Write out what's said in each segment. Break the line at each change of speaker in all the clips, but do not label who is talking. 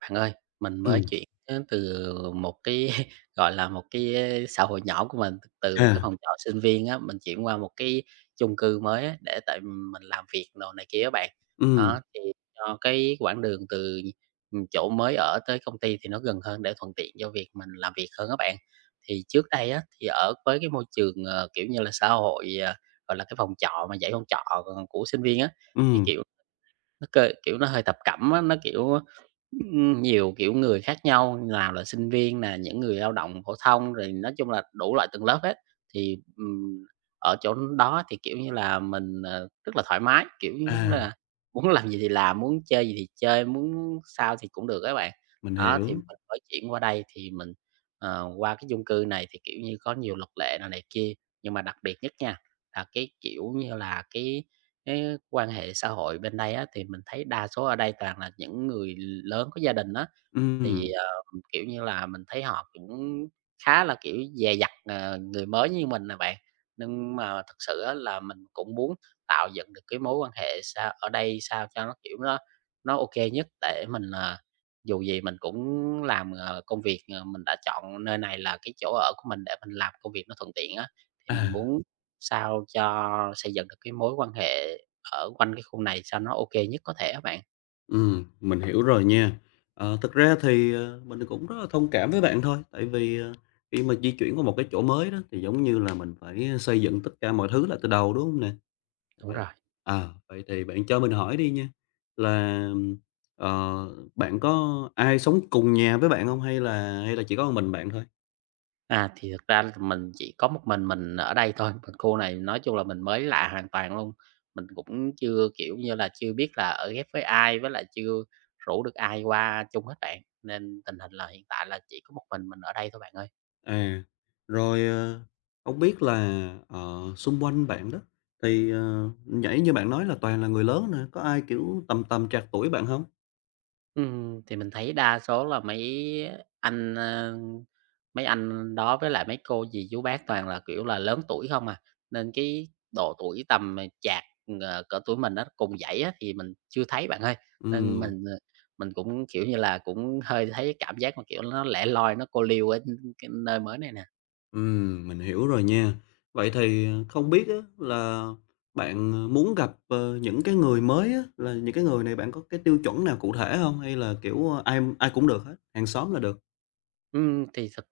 Bạn ơi, mình mới
Ừm.
chuyển đến từ một cái, gọi là, một cái, xã hội nhỏ của mình, từ một cái
À.
phòng trọ sinh viên á, mình chuyển qua một cái chung cư mới á, để tại mình làm việc đồ này kia á bạn.
Ừm.
Đó, thì cho cái quãng đường từ, chỗ mới ở tới công ty thì nó gần hơn để thuận tiện cho việc mình làm việc hơn các bạn. Thì trước đây á, thì ở với cái môi trường, kiểu như là, xã hội, gọi là, cái phòng trọ mà dãy phòng trọ, của sinh viên á, thì,
Ừm.
kiểu nó c kiểu, nó hơi thập cẩm á, nó, kiểu, nhiều, kiểu, người khác nhau, nào là sinh viên nè, những người lao động phổ thông, rồi nói chung là đủ loại tầng lớp hết. Thì, ở chỗ đó thì, kiểu như là, mình, rất là thoải mái, kiểu như, lúc đó
À,
là muốn làm gì thì làm, muốn chơi gì thì chơi, muốn sao thì cũng được các bạn.
mình
Đó, thì
hiểu.
mình mới chuyển qua đây thì mình, qua cái chung cư này thì, kiểu như, có nhiều luật lệ này này kia, nhưng mà đặc biệt nhất nha, là cái, kiểu như là, cái quan hệ xã hội bên đây á, thì mình thấy đa số ở đây toàn là những người lớn có gia đình đó. Thì,
Ừm.
kiểu như là, mình thấy họ cũng khá là, kiểu, dè dặt, người mới như mình nè bạn. Nhưng mà thực sự á là mình cũng muốn tạo dựng được cái mối quan hệ sao ở đây sao cho nó, kiểu, nó ok nhất để mình, dù gì mình cũng làm, công việc, mình đã chọn nơi này là cái chỗ ở của mình để mình làm công việc nó thuận tiện á, thì mình
À.
muốn sao cho xây dựng được cái mối quan hệ ở quanh cái khu này sao nó ok nhất có thể á bạn.
Ừm, mình hiểu rồi nha. Thực ra thì, mình cũng rất là thông cảm với bạn thôi, tại vì, khi mà di chuyển qua một cái chỗ mới đó thì giống như là mình phải xây dựng tất cả mọi thứ lại từ đầu, đúng hông nè?
Đúng
Vậy
rồi.
vậy thì bạn cho mình hỏi đi nha, là, ờ, bạn có ai sống cùng nhà với bạn hông hay là chỉ có một mình bạn thôi?
À, thì thực ra là mình chỉ có một mình ở đây thôi, mình khu này nói chung là mình mới lạ hoàn toàn luôn. Mình cũng chưa, kiểu như là, chưa biết là ở ghép với ai, với lại chưa rủ được ai qua chung hết bạn, nên tình hình là hiện tại là chỉ có một mình ở đây thôi bạn ơi.
À, rồi, hông biết là, xung quanh bạn đó, thì, nãy như bạn nói là toàn là người lớn nè, có ai, kiểu, tầm tầm trạc tuổi bạn không?
Thì mình thấy đa số là anh, ơ, mấy anh đó với lại mấy cô dì chú bác toàn là, kiểu là, lớn tuổi không à, nên cái độ tuổi tầm, chạc, cỡ tuổi mình đó cùng dãy á thì mình chưa thấy bạn ơi. Nên
Ừ.
mình cũng, kiểu như là, cũng hơi thấy cảm giác mà, kiểu, nó lẻ loi, nó cô liêu ở cái nơi mới này nè.
Ừm, mình hiểu rồi nha. Vậy thì, không biết á là bạn, muốn gặp, những cái người mới á, là những cái người này bạn có cái tiêu chuẩn nào cụ thể không? Hay là, kiểu, ai ai cũng được hết, hàng xóm là được?
Thì thực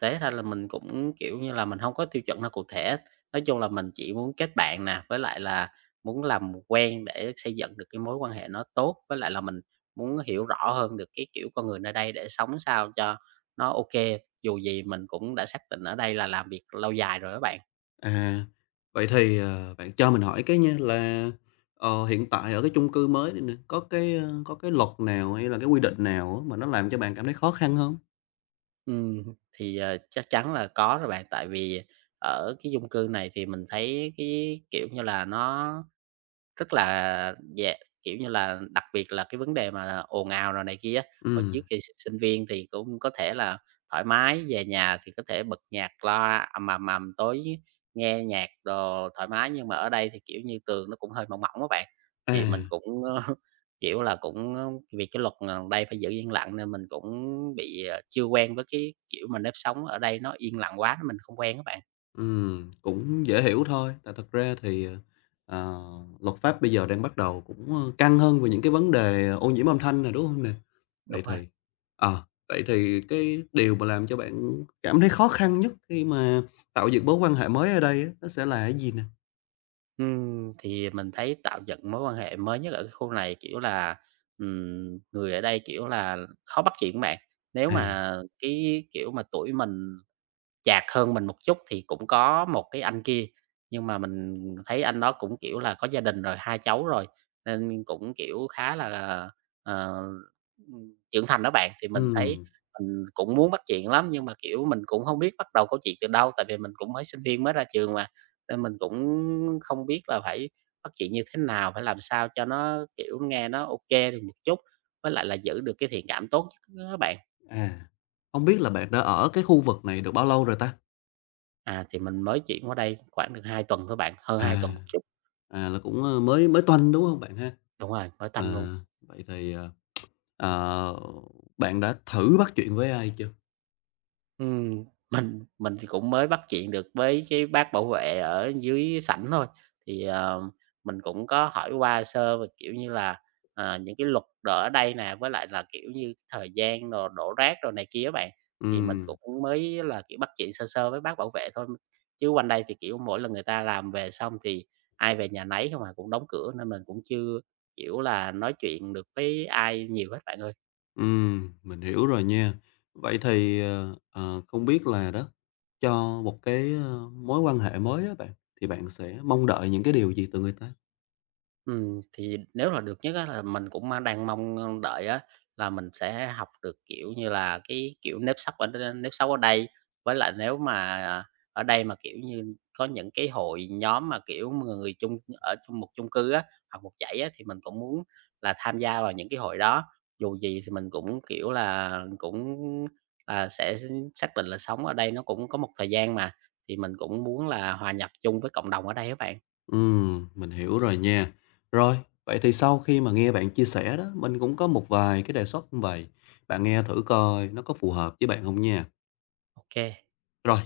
tế ra là mình cũng, kiểu như là, mình hông có tiêu chuẩn nào cụ thể. Nói chung là mình chỉ muốn kết bạn nè, với lại là muốn làm quen để xây dựng được cái mối quan hệ nó tốt, với lại là mình muốn hiểu rõ hơn được cái kiểu con người nơi đây để sống sao cho nó ô kê. Dù gì mình cũng đã xác định ở đây là làm việc lâu dài rồi á bạn.
À, vậy thì, bạn cho mình hỏi cái nha là, hiện tại ở cái chung cư mới này nè, có cái, có cái luật nào hay là cái quy định nào á mà nó làm cho bạn cảm thấy khó khăn không?
Ừm, chắc chắn là có rồi bạn, tại vì ở cái chung cư này thì mình thấy cái, kiểu như là, nó rất là dạ, kiểu như là, đặc biệt là cái vấn đề mà ồn ào rồi này kia hồi trước
Ừm.
thì sinh viên thì cũng có thể là thoải mái, về nhà thì có thể bật nhạc loa ầm, ầm, ầm, tối nghe nhạc đồ thoải mái, nhưng mà ở đây thì, kiểu như, tường nó cũng hơi mỏng mỏng các bạn,
À.
thì mình cũng, kiểu là, cũng vì cái luật là đây phải giữ yên lặng nên mình cũng bị, chưa quen với cái kiểu mà nếp sống ở đây nó yên lặng quá, mình không quen các bạn.
Cũng dễ hiểu thôi, tại thật ra thì, ờ, luật pháp bây giờ đang bắt đầu cũng, căng hơn về những cái vấn đề ô nhiễm âm thanh này đúng không nè?
Đúng
Vậy
rồi.
thì ờ, vậy thì cái điều mà làm cho bạn cảm thấy khó khăn nhất khi mà tạo dựng mối quan hệ mới ở đây á, nó sẽ là cái gì nè?
Thì mình thấy tạo dựng mối quan hệ mới nhất ở cái khu này, kiểu là, người ở đây, kiểu là, khó bắt chuyện các bạn. Nếu
À.
mà cái, kiểu mà, tuổi mình chạc hơn mình một chút thì cũng có một cái anh kia, nhưng mà mình thấy anh đó cũng, kiểu là, có gia đình rồi, 2 cháu rồi, nên cũng, kiểu, khá là, ờ, trưởng thành đó bạn. Thì mình thấy
Ừm.
mình cũng muốn bắt chuyện lắm, nhưng mà, kiểu, mình cũng không biết bắt đầu câu chuyện từ đâu, tại vì mình cũng mới sinh viên mới ra trường mà, nên mình cũng không biết là phải bắt chuyện như thế nào, phải làm sao cho nó, kiểu, nghe nó ok được một chút, với lại là giữ được cái thiện cảm tốt nhất á bạn.
À, hông biết là bạn đã ở cái khu vực này được bao lâu rồi ta?
À, thì mình mới chuyển qua đây khoảng được 2 tuần thôi bạn, hơn 2
À.
tuần một chút.
À, là cũng, mới mới tuần đúng không bạn ha?
Đúng rồi, mới tanh luôn.
Ờ, vậy thì, ờ, bạn đã thử bắt chuyện với ai chưa?
Ừm, mình thì cũng mới bắt chuyện được với cái bác bảo vệ ở dưới sảnh thôi, thì, mình cũng có hỏi qua sơ và kiểu như là, những cái luật ở đây nè, với lại là, kiểu như, thời gian rồi đổ rác rồi này kia á bạn, thì mình
Ừm.
cũng mới là, kiểu, bắt chuyện sơ sơ với bác bảo vệ thôi. Chứ quanh đây thì, kiểu, mỗi lần người ta làm về xong thì ai về nhà nấy không à, cũng đóng cửa nên mình cũng chưa, kiểu là, nói chuyện được với ai nhiều hết bạn ơi.
Ừm, mình hiểu rồi nha. Vậy thì, không biết là đó, cho một cái, mối quan hệ mới á bạn, thì bạn sẽ mong đợi những cái điều gì từ người ta?
Thì nếu là được nhất á là mình cũng, đang mong, đợi á là mình sẽ học được, kiểu như là, cái kiểu nếp sống ở đây. Với lại nếu mà ở đây mà, kiểu như, có những cái hội nhóm mà, kiểu, người chung ở chung một chung cư á, hoặc một dãy á, thì mình cũng muốn là tham gia vào những cái hội đó. Dù gì thì mình cũng, kiểu là, cũng là sẽ xác định là sống ở đây nó cũng có một thời gian mà, thì mình cũng muốn là hòa nhập chung với cộng đồng ở đây các bạn.
Mình hiểu rồi nha. Rồi, vậy thì sau khi mà nghe bạn chia sẻ đó, mình cũng có một vài cái đề xuất như vậy bạn nghe thử coi nó có phù hợp với bạn không nha.
Ok
Rồi,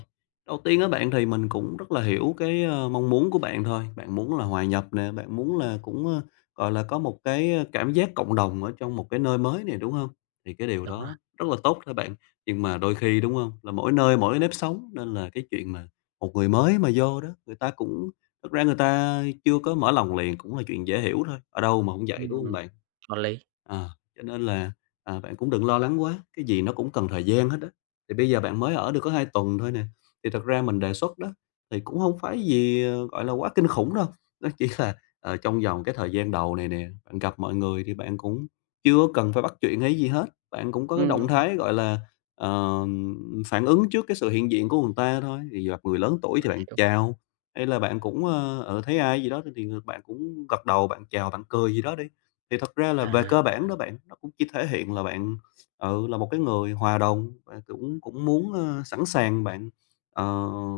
đầu tiên á bạn thì mình cũng rất là hiểu cái, mong muốn của bạn thôi, bạn muốn là hòa nhập nè, bạn muốn là cũng, gọi là, có một cái, cảm giác cộng đồng ở trong một cái nơi mới này, đúng không? Thì cái điều
đúng rồi.
đó rất là tốt thôi bạn, nhưng mà đôi khi, đúng không, là mỗi nơi mỗi nếp sống nên là cái chuyện mà một người mới mà vô đó, người ta cũng thực ra người ta chưa có mở lòng liền cũng là chuyện dễ hiểu thôi, ở đâu mà không vậy, đúng
Ừm.
không bạn?
Có lý.
À, cho nên là, bạn cũng đừng lo lắng quá, cái gì nó cũng cần thời gian hết á. Thì bây giờ bạn mới ở được có 2 tuần thôi nè, thì thật ra mình đề xuất đó, thì cũng không phải gì, gọi là, quá kinh khủng đâu. Nó chỉ là, trong vòng cái thời gian đầu này nè, bạn gặp mọi người thì bạn cũng chưa cần phải bắt chuyện hay gì hết, bạn cũng có cái
Ừm,
động thái, gọi là, ờm, phản ứng trước cái sự hiện diện của người ta thôi. Thì gặp người lớn tuổi thì bạn
Hiểu,
chào, hay là bạn cũng, ở thấy ai gì đó thì người bạn cũng gật đầu, bạn chào, bạn cười gì đó đi. Thì thật ra là về
à,
cơ bản đó bạn, nó cũng chỉ thể hiện là bạn là một cái người hòa đồng và cũng cũng muốn, sẵn sàng bạn, ờ,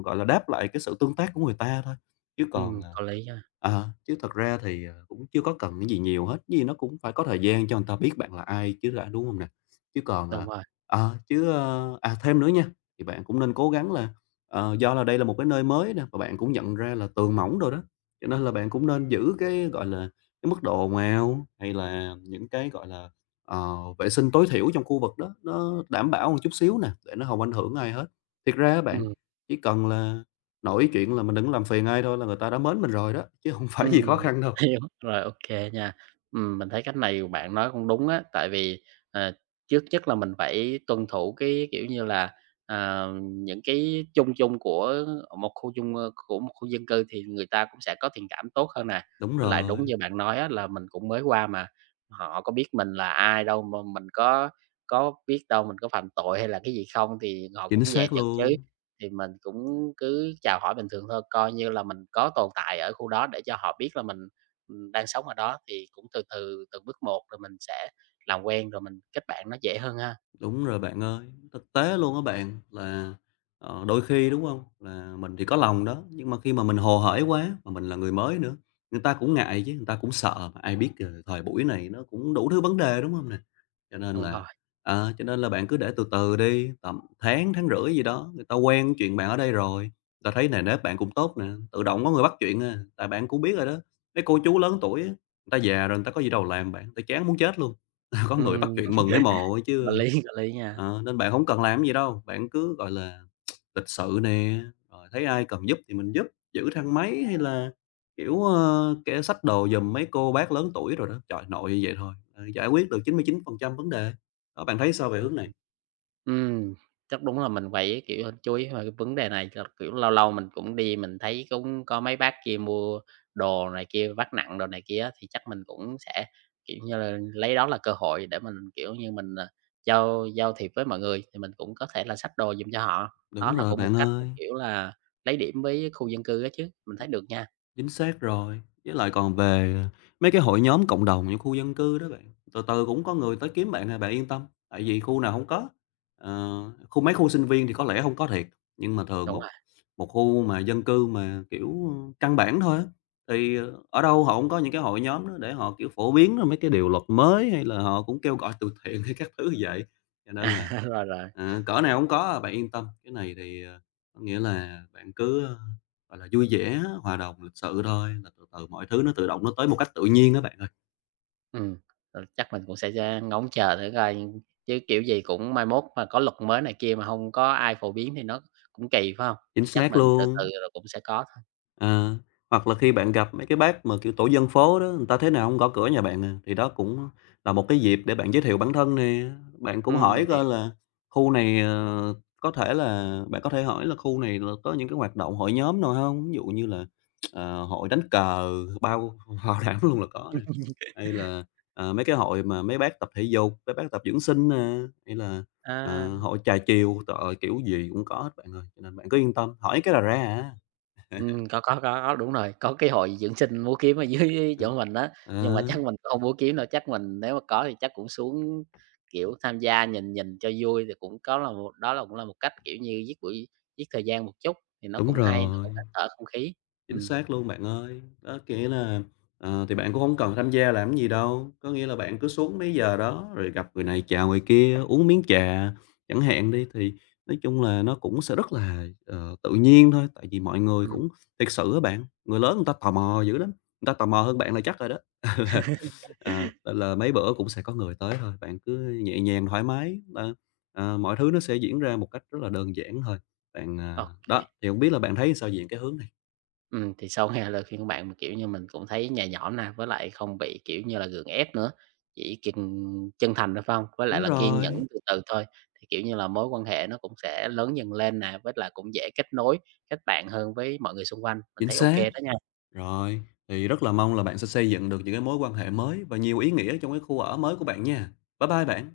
gọi là, đáp lại cái sự tương tác của người ta thôi, chứ còn,
Có lý nha,
chứ thật ra thì, cũng chưa có cần cái gì nhiều hết, cái gì nó cũng phải có thời gian cho người ta biết bạn là ai chứ đã, đúng không nè? Chứ còn, ờ,
đúng
à
rồi.
ờ, chứ, ơ à, Thêm nữa nha, thì bạn cũng nên cố gắng là, do là đây là một cái nơi mới nè, và bạn cũng nhận ra là tường mỏng rồi đó, cho nên là bạn cũng nên giữ cái, gọi là, cái mức độ ồn ào, hay là những cái, gọi là vệ sinh tối thiểu trong khu vực đó, nó đảm bảo một chút xíu nè, để nó không ảnh hưởng ai hết. Thiệt ra á bạn,
Ừm,
chỉ cần là nổi chuyện là mình đừng làm phiền ai thôi là người ta đã mến mình rồi đó, chứ không phải gì khó
ừm.
khăn đâu.
Hiểu, rồi, ô kê nha. Mình thấy cách này bạn nói cũng đúng á, tại vì, ờ, trước nhất là mình phải tuân thủ cái, kiểu như là, những cái chung chung của một khu dân cư thì người ta cũng sẽ có thiện cảm tốt hơn nè.
Đúng
Với lại đúng
rồi,
như bạn nói á là mình cũng mới qua mà, họ có biết mình là ai đâu, mà mình có biết đâu mình có phạm tội hay là cái gì không thì họ
chính
cũng dè
xác
chừng chứ.
luôn.
Thì mình cũng cứ chào hỏi bình thường thôi, coi như là mình có tồn tại ở khu đó để cho họ biết là mình, đang sống ở đó, thì cũng từ từ từng bước một rồi mình sẽ làm quen, rồi mình kết bạn nó dễ hơn ha.
Đúng rồi bạn ơi, thực tế luôn á bạn là, đôi khi, đúng không? Là mình thì có lòng đó, nhưng mà khi mà mình hồ hởi quá, mà mình là người mới nữa, người ta cũng ngại chứ, người ta cũng sợ, mà ai biết, thời buổi này nó cũng đủ thứ vấn đề, đúng không nè? Cho nên
Đúng
là
rồi.
cho nên là bạn cứ để từ từ đi, tầm tháng, tháng rưỡi gì đó, người ta quen chuyện bạn ở đây rồi, người ta thấy nề nếp bạn cũng tốt nè, tự động có người bắt chuyện à. Tại bạn cũng biết rồi đó, mấy cô chú lớn tuổi á, người ta già rồi, người ta có gì đâu làm bạn, người ta chán muốn chết luôn, có người bắt
Ừm.
chuyện mừng thấy mồ ấy
Có
chứ.
lý, có lý nha.
Ờ, nên bạn không cần làm gì đâu, bạn cứ, gọi là, lịch sự nè, rồi thấy ai cần giúp thì mình giúp, giữ thang máy hay là, kiểu, kẻ xách đồ giùm mấy cô bác lớn tuổi rồi đó. Trời, nội như vậy thôi, giải quyết được 99% vấn đề. Đó, bạn thấy sao về hướng này?
Ừm, chắc đúng là mình phải, kiểu, chú ý về cái vấn đề này cho, kiểu, lâu lâu mình cũng đi mình thấy cũng có mấy bác kia mua đồ này kia, vác nặng đồ này kia á, thì chắc mình cũng sẽ, kiểu như là, lấy đó là cơ hội để mình, kiểu như, mình, giao giao thiệp với mọi người thì mình cũng có thể là xách đồ giùm cho họ. Đó
Đúng
là
rồi
cũng một
bạn
cách,
ơi.
kiểu là, lấy điểm với khu dân cư á chứ, mình thấy được nha.
Chính xác rồi, với lại còn về, mấy cái hội nhóm cộng đồng những khu dân cư đó bạn, từ từ cũng có người tới kiếm bạn à, bạn yên tâm, tại vì khu nào không có. Ờ, mấy khu sinh viên thì có lẽ không có thiệt, nhưng mà thường
Đúng
một
rồi.
một khu mà dân cư mà, kiểu, căn bản thôi á, thì, ở đâu họ cũng có những cái hội nhóm đó để họ, kiểu, phổ biến ra mấy cái điều luật mới, hay là họ cũng kêu gọi từ thiện hay các thứ như vậy. Cho nên là,
Rồi, rồi.
cỡ nào cũng có à, bạn yên tâm, cái này thì, có nghĩa là bạn cứ, gọi là, vui vẻ, hòa đồng, lịch sự thôi, là từ từ mọi thứ nó tự động nó tới một cách tự nhiên á bạn ơi.
Ừm, chắc mình cũng sẽ ngóng chờ thử coi, chứ kiểu gì cũng mai mốt mà có luật mới này kia mà không có ai phổ biến thì nó cũng kỳ, phải không?
Chính
Thì chắc
xác
mình từ từ
luôn.
rồi cũng sẽ có thôi.
Ờ, hoặc là khi bạn gặp mấy cái bác mà, kiểu, tổ dân phố đó, người ta thế nào không gõ cửa nhà bạn à, thì đó cũng là một cái dịp để bạn giới thiệu bản thân nè. Bạn cũng
Mình
hỏi coi
hiểu.
là khu này, có thể là bạn có thể hỏi là khu này là có những cái hoạt động hội nhóm nào không? Ví dụ như là, hội đánh cờ, bao bảo đảm luôn là có nè, hay là, mấy cái hội mà mấy bác tập thể dục, mấy bác tập dưỡng sinh nè, hay là,
À,
hội trà chiều, trời ơi, kiểu gì cũng có hết bạn ơi, cho nên bạn cứ yên tâm, hỏi cái là ra à.
có đúng rồi, có cái hội dưỡng sinh múa kiếm ở dưới
Ừm.
chỗ mình đó. Nhưng mà
Đó,
chắc mình không múa kiếm đâu, chắc mình nếu mà có thì chắc cũng xuống, kiểu, tham gia nhìn nhìn cho vui thì cũng có là một đó là cũng là một cách, kiểu như, giết thời gian một chút thì nó
đúng
cũng hay, nó
rồi,
cũng hít thở không khí.
chính
Ừ,
xác luôn bạn ơi. Đó, nghĩa là, thì bạn cũng hổng cần tham gia làm cái gì đâu, có nghĩa là bạn cứ xuống mấy giờ đó rồi gặp người này chào người kia, uống miếng trà chẳng hạn đi, thì nói chung là nó cũng sẽ rất là, tự nhiên thôi. Tại vì mọi người
ừ,
cũng thiệt sự á bạn, người lớn người ta tò mò dữ lắm, người ta tò mò hơn bạn là chắc rồi đó. Ờ, là mấy bữa cũng sẽ có người tới thôi, bạn cứ nhẹ nhàng, thoải mái, mọi thứ nó sẽ diễn ra một cách rất là đơn giản thôi. Bạn,
ok.
đó, thì hổng biết là bạn thấy sao về cái hướng này?
Thì sau nghe lời khuyên của bạn, mà, kiểu như, mình cũng thấy nhẹ nhõm nè, với lại không bị, kiểu như là, gượng ép nữa, chỉ cần chân thành thôi, phải hông? Với lại
Đúng
là kiên
rồi,
nhẫn từ từ thôi, thì, kiểu như là, mối quan hệ nó cũng sẽ lớn dần lên nè, với lại cũng dễ kết nối, kết bạn hơn với mọi người xung quanh. Mình
chính
thấy ok
xác.
đó nha.
Rồi, thì rất là mong là bạn sẽ xây dựng được những cái mối quan hệ mới và nhiều ý nghĩa trong cái khu ở mới của bạn nha. Bye bye bạn.